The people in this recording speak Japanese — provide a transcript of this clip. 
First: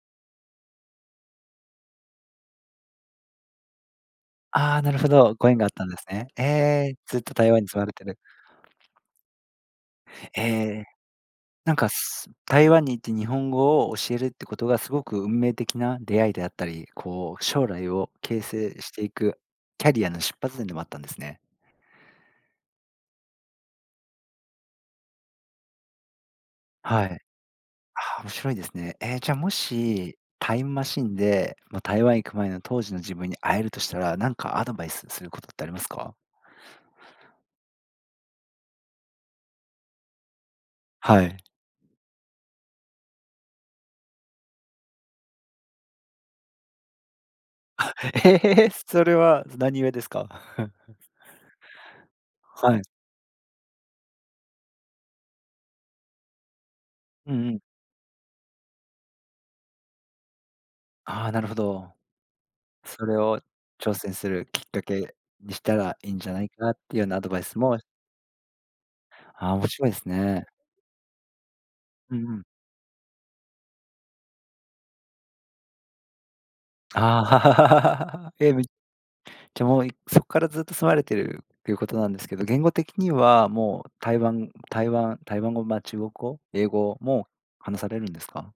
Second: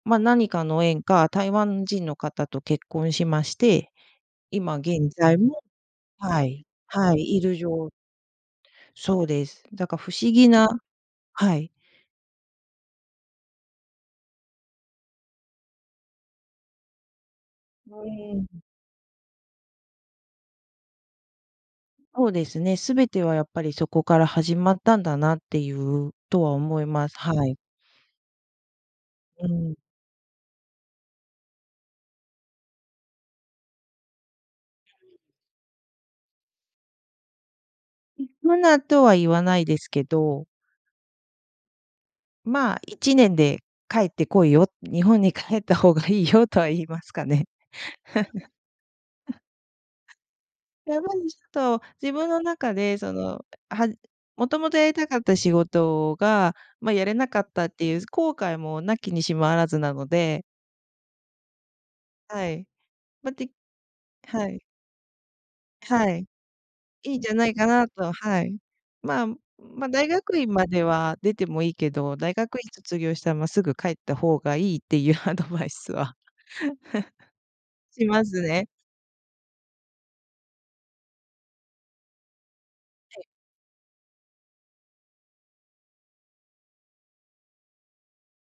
まあ、何かの縁か、台湾人の方と結婚しまして、今ああ、なるほ現ど、在ご縁もがあったんですね。はへい、え、はずっとい、い台る湾に住まわ状れてる。そうです。だから不思へ議なえ。はい。なんか、す台湾に行って日本語を教えるってことがすごく運命的な出会いであったり、こう、将来ごを形縁成していくキャリアの出発点でもあったんですね。そうですね、全てはやっぱりそこから始まったんだなっていう、とは思いはます。い。はい。ああ、面白いですね。ええ、じゃあうもん。し、タイムマシーンで、ま、台湾行く前の当時の自分に会えるとしたら、何かアドバイス [unintelligible] することってありますか？行くなとは言わないですけど。はい。まあ1年で帰って来いよ、日本に帰った方がいいよとは言いますかね。あ、ええ、それ は何故ですか？やばりちょっと、自分の中はい。で、その、はんもともとやりたかった仕事が、ま、やれなうかんっうん。たっていう後悔も無きにしもあらずなので。ああ、なるほど。はい。それま、をで挑戦するはきっい。かけにしたらいはいんい。じゃないかなっていうよういないんアじドゃバイないスかもなと、はい。まあああ、面ま白あいです大学ね。院までは出てもいいけうど、んう大ん。学院卒業したら、まあ、すぐ帰った方がいいっていうアドバイスは しまあ、すえ、めね。じゃもういそっからずっと住まれてるっていうことなんですけど、言語的にはい。はもう、台湾台湾台湾語、まあ中国語、英語も話されるんですか？